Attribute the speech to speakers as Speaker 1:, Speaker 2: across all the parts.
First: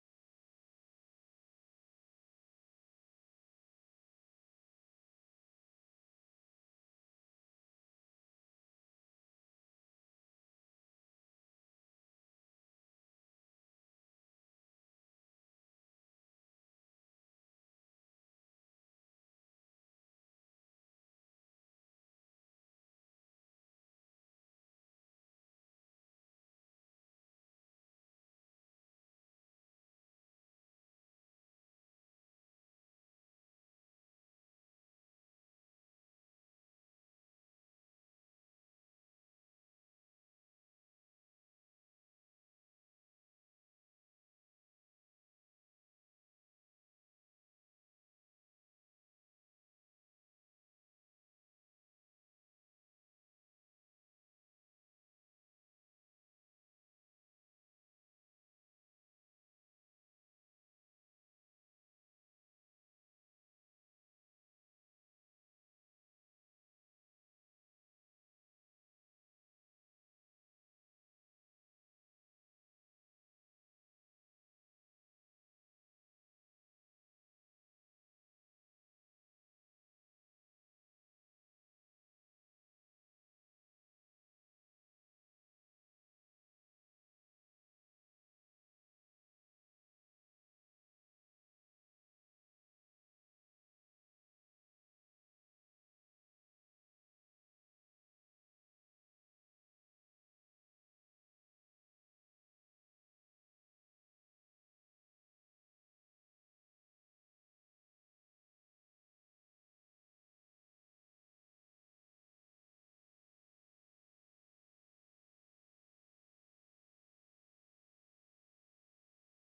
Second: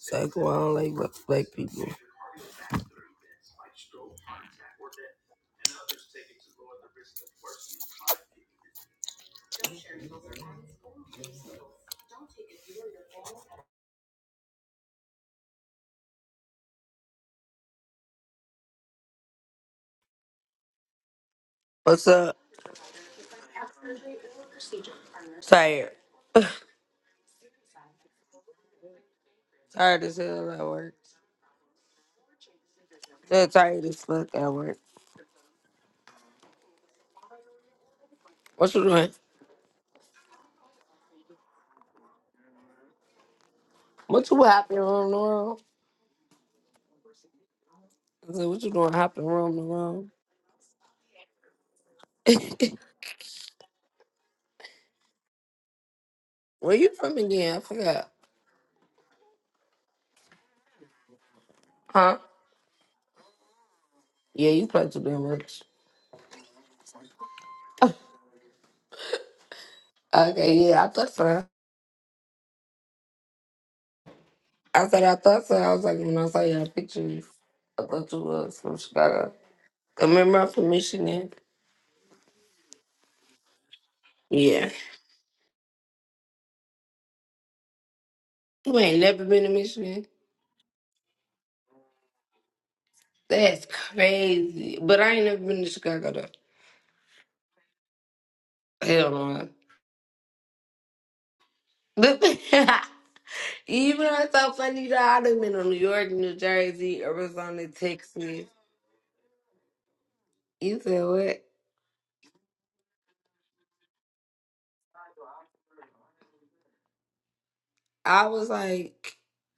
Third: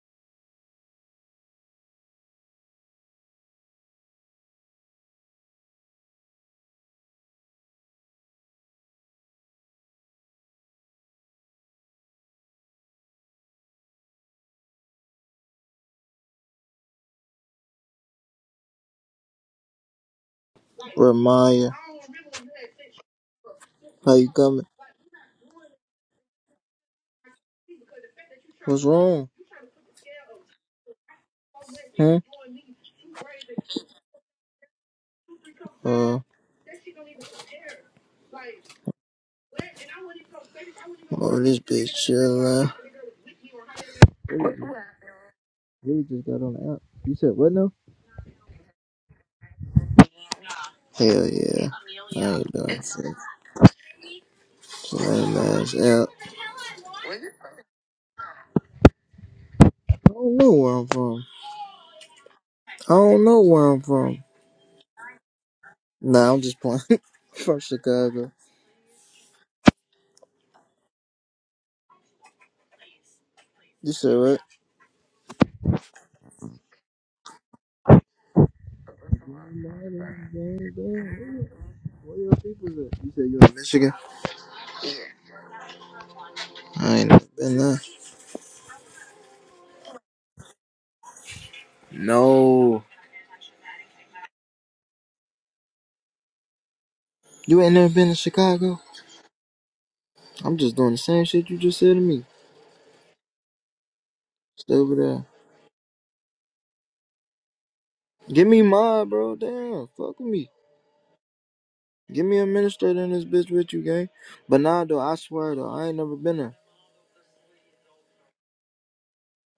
Speaker 1: It's like, well, I don't like black black people.
Speaker 2: Ramaya,
Speaker 1: What's up?
Speaker 2: how you coming?
Speaker 1: Tired.
Speaker 2: What's wrong?
Speaker 1: Tired as hell at work.
Speaker 2: Hmm?
Speaker 1: Still tired as fuck at work.
Speaker 2: Uh,
Speaker 1: What you doing?
Speaker 2: oh, this bitch chilling.
Speaker 1: What you hopping around the room?
Speaker 2: You just got on the app. You said what now?
Speaker 1: I said, what you doing hopping around the room?
Speaker 2: Hell yeah. I ain't doing shit. Lame ass app.
Speaker 1: Where you from again? I forgot.
Speaker 2: I don't know where I'm from.
Speaker 1: Huh?
Speaker 2: I don't know where I'm from.
Speaker 1: Yeah, you play too damn much.
Speaker 2: Nah, I'm just playing. from Chicago.
Speaker 1: Okay, yeah, I thought so.
Speaker 2: You said what?
Speaker 1: I said I thought so. I was like, when I saw your pictures, I thought you was from Chicago.
Speaker 2: Nah, I didn't-
Speaker 1: Remember I'm from Michigan?
Speaker 2: Where your people at? You said you are in Michigan?
Speaker 1: Yeah.
Speaker 2: I ain't never been there.
Speaker 1: You ain't never been to Michigan?
Speaker 2: No.
Speaker 1: That's crazy. But I ain't never been to Chicago though.
Speaker 2: You ain't never been to Chicago?
Speaker 1: Hell no.
Speaker 2: I'm just doing the same shit you just said to
Speaker 1: But
Speaker 2: me.
Speaker 1: Even though it's so
Speaker 2: Stay
Speaker 1: funny
Speaker 2: over
Speaker 1: though,
Speaker 2: there.
Speaker 1: I done been to New York, New Jersey, Arizona, Texas.
Speaker 2: Give me mine, bro. Damn, fuck with me.
Speaker 1: You said what?
Speaker 2: Give me a administrator in this bitch with you, gang. But nah, though, I swear though, I ain't never been there.
Speaker 1: I was like,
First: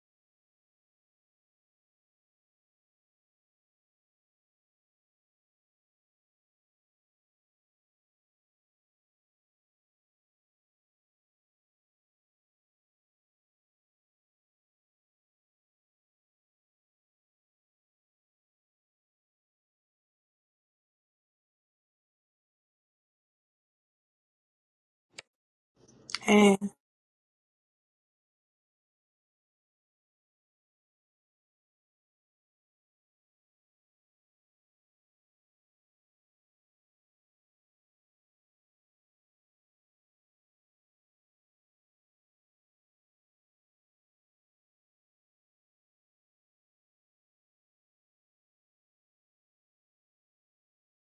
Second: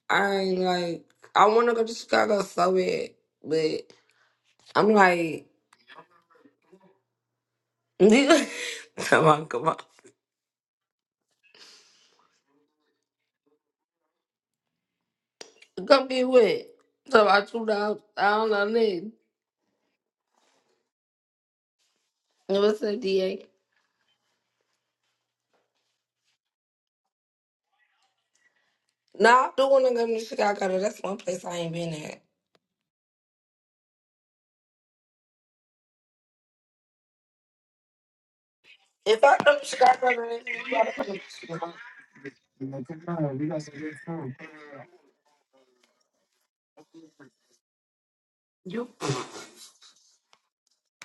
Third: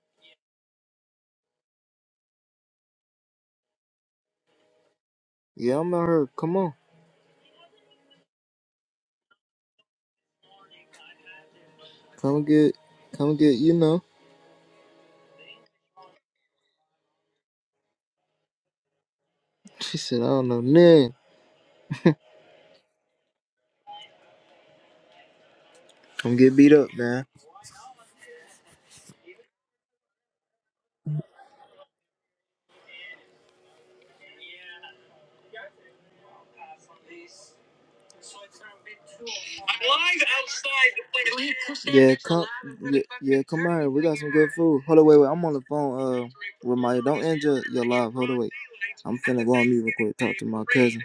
Speaker 1: I ain't like, I want to go to Chicago so bad, but I'm like,
Speaker 2: Yeah, I'm at her. Come on,
Speaker 1: come on, come on,
Speaker 2: come get, come get. You know.
Speaker 1: come get wet. So I two out, I don't know nothing.
Speaker 2: She said, I don't know, man.
Speaker 1: What's up, DA?
Speaker 2: Come
Speaker 3: Hey,
Speaker 2: get beat up, man.
Speaker 1: Nah, I do want to go to Chicago. Though. That's one place I ain't been at. If I come to Chicago, then you gotta come to
Speaker 2: Yeah, come, yeah, yeah, come out here. We got some good food. Hold on, wait, wait. I'm on the phone. Uh, with my don't end your, your live. Hold on, wait. I'm finna go on mute real quick. Talk to my cousin.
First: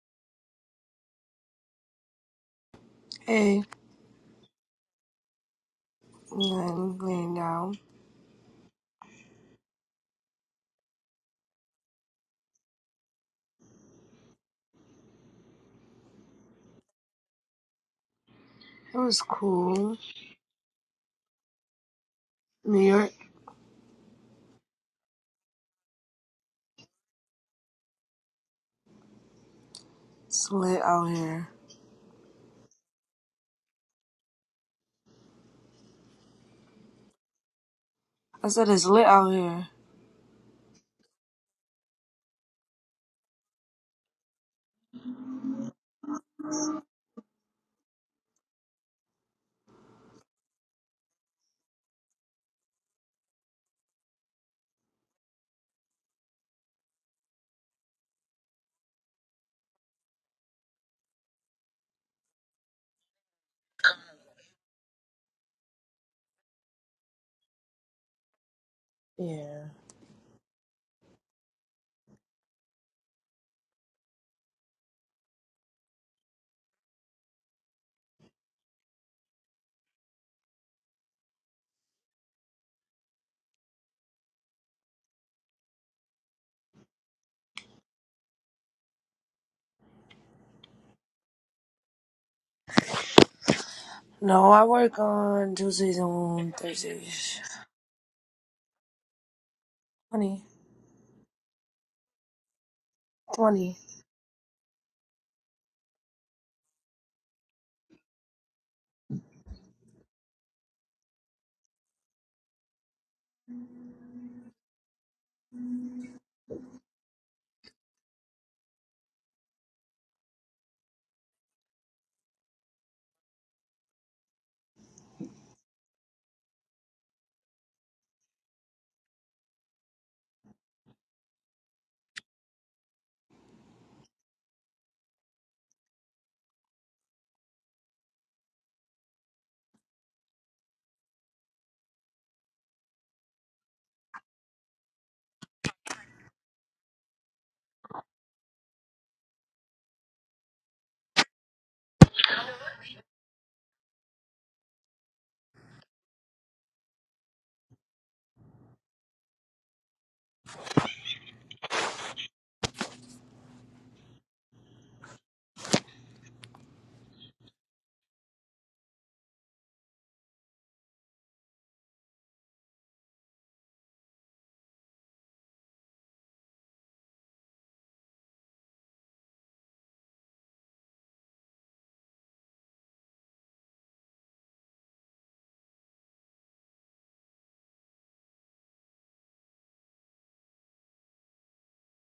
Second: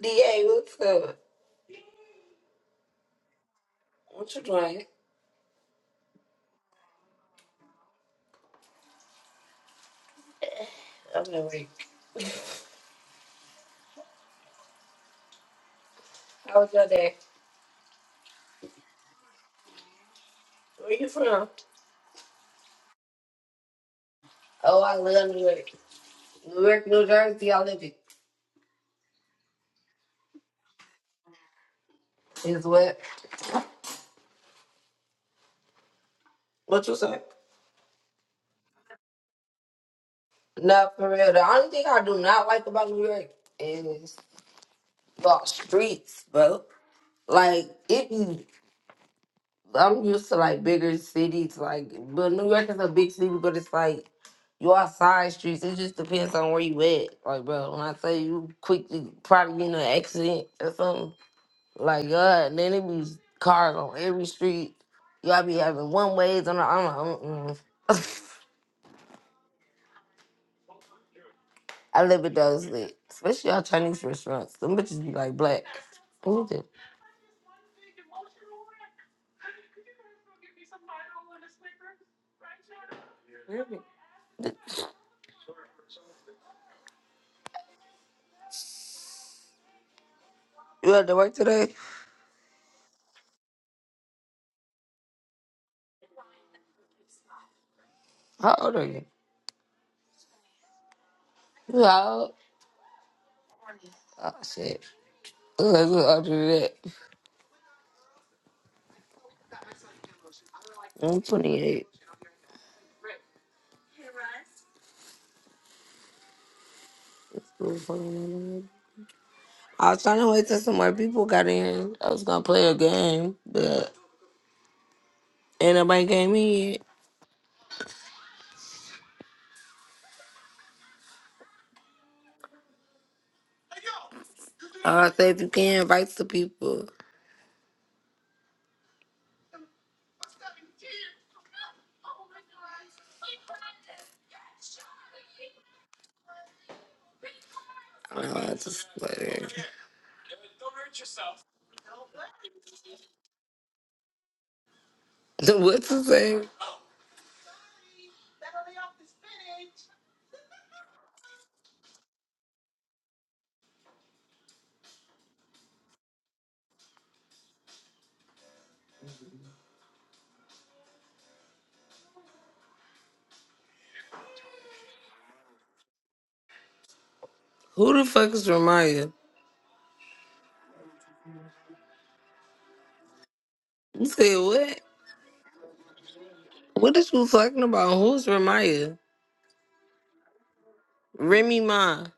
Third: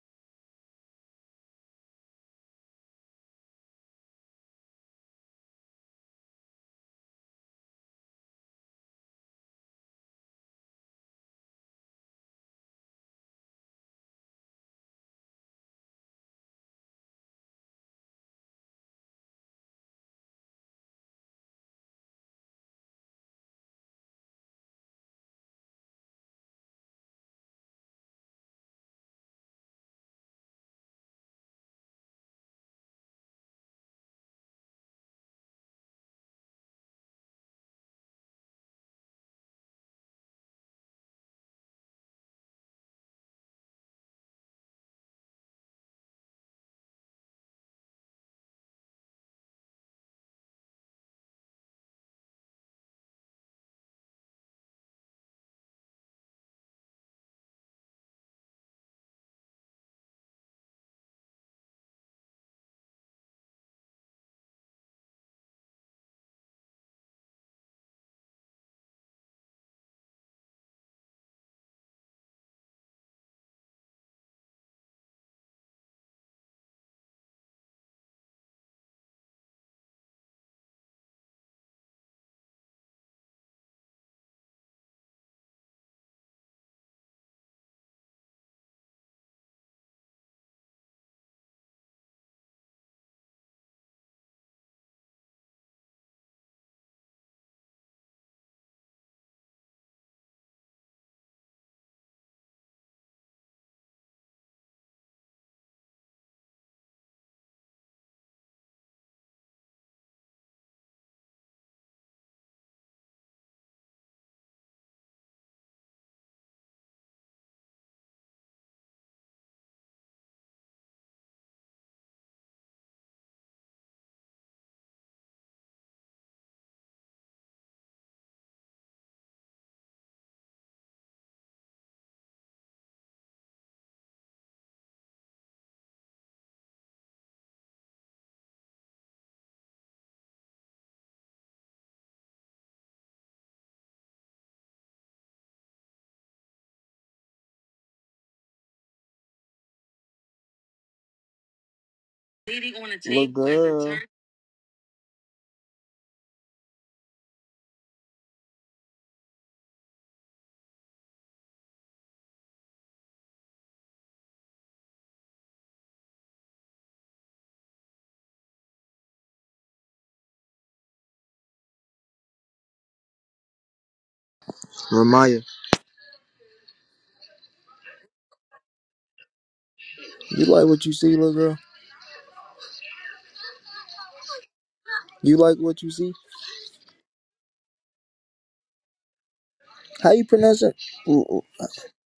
Speaker 1: DA. What's up?
Speaker 3: hey,
Speaker 1: What you doing?
Speaker 3: I'm laying down.
Speaker 1: I'm in York. How was your day?
Speaker 3: It was cool.
Speaker 1: Where you from?
Speaker 3: New York,
Speaker 1: Oh, I live in New York. New York, New Jersey, I live it.
Speaker 3: it's lit out here.
Speaker 1: Is what? What you say?
Speaker 3: I said it's lit out here.
Speaker 1: Nah, for real. The only thing I do not like about New York is the streets, bro. Like, it be I'm used to like bigger cities, like but New York is a big city, but it's like you all side streets. It just depends on where you at. Like bro, when I say you quickly probably get in an accident or something, like God, then it be cars on every street. Y'all be having one ways on the I'm like, mm-mm.
Speaker 3: Yeah.
Speaker 1: I live with those lit. Especially y'all Chinese restaurants. Them bitches be like black. Who the- You had to work today?
Speaker 3: No, I work on Tuesdays and Thursdays.
Speaker 1: How old are you?
Speaker 3: 20,
Speaker 1: You how old?
Speaker 3: 20.
Speaker 1: Oh shit. Let's go after that. I'm 28. i was trying to wait till some more people got in. I was gonna play a game, but ain't nobody came in. I say if you can invite some people. I don't know, I just like
Speaker 2: Look good.
Speaker 1: what to say?
Speaker 2: Ramaya.
Speaker 1: Who the fuck is Ramaya?
Speaker 2: You like what you see, little girl?
Speaker 1: You said what?
Speaker 2: You like what you see?
Speaker 1: What is you talking about? Who's Ramaya?
Speaker 2: How you pronounce it? Ooh, ooh.
Speaker 1: Remy Ma.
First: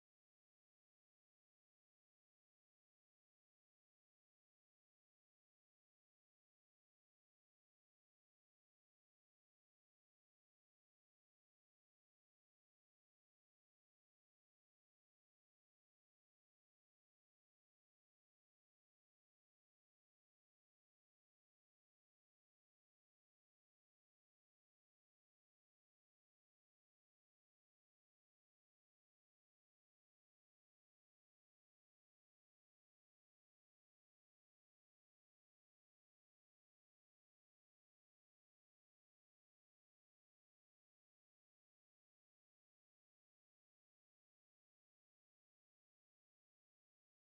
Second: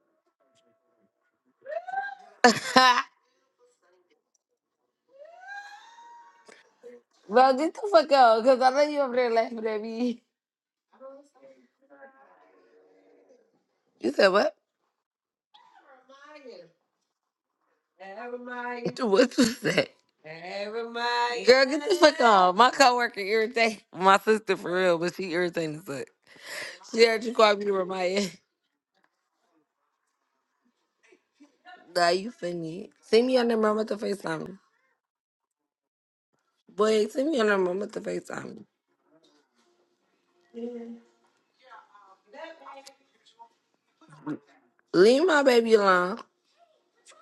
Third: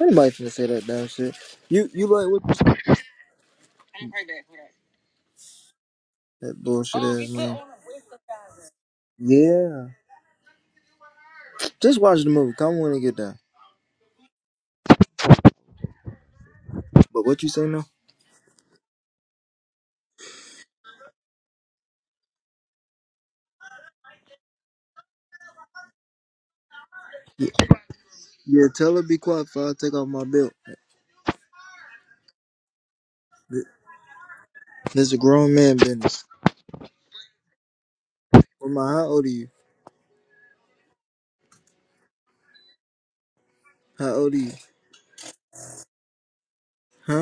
Speaker 2: Anybody finna say that damn shit? You you like what you see? That bullshit ass
Speaker 1: Bro,
Speaker 2: man.
Speaker 1: get the fuck out, cause I know you over there laughing at
Speaker 2: Yeah.
Speaker 1: me.
Speaker 2: Just watch the movie. Come on and get down.
Speaker 1: You said what?
Speaker 2: But what you say now?
Speaker 1: What you say? Girl, get the fuck on. My coworker irritated my sister for real, but she irritating as fuck. She heard you
Speaker 2: Yeah,
Speaker 1: call me Ramaya.
Speaker 2: yeah, tell her be quiet before I take off my belt.
Speaker 1: Nah, you funny. Send me your number, I'm at the FaceTime. you.
Speaker 2: This is a grown man business.
Speaker 1: Boy, send me your number, I'm at the FaceTime. you.
Speaker 2: Well, my, how old are you? How old are you?
Speaker 1: Leave my baby alone.
Speaker 2: Huh?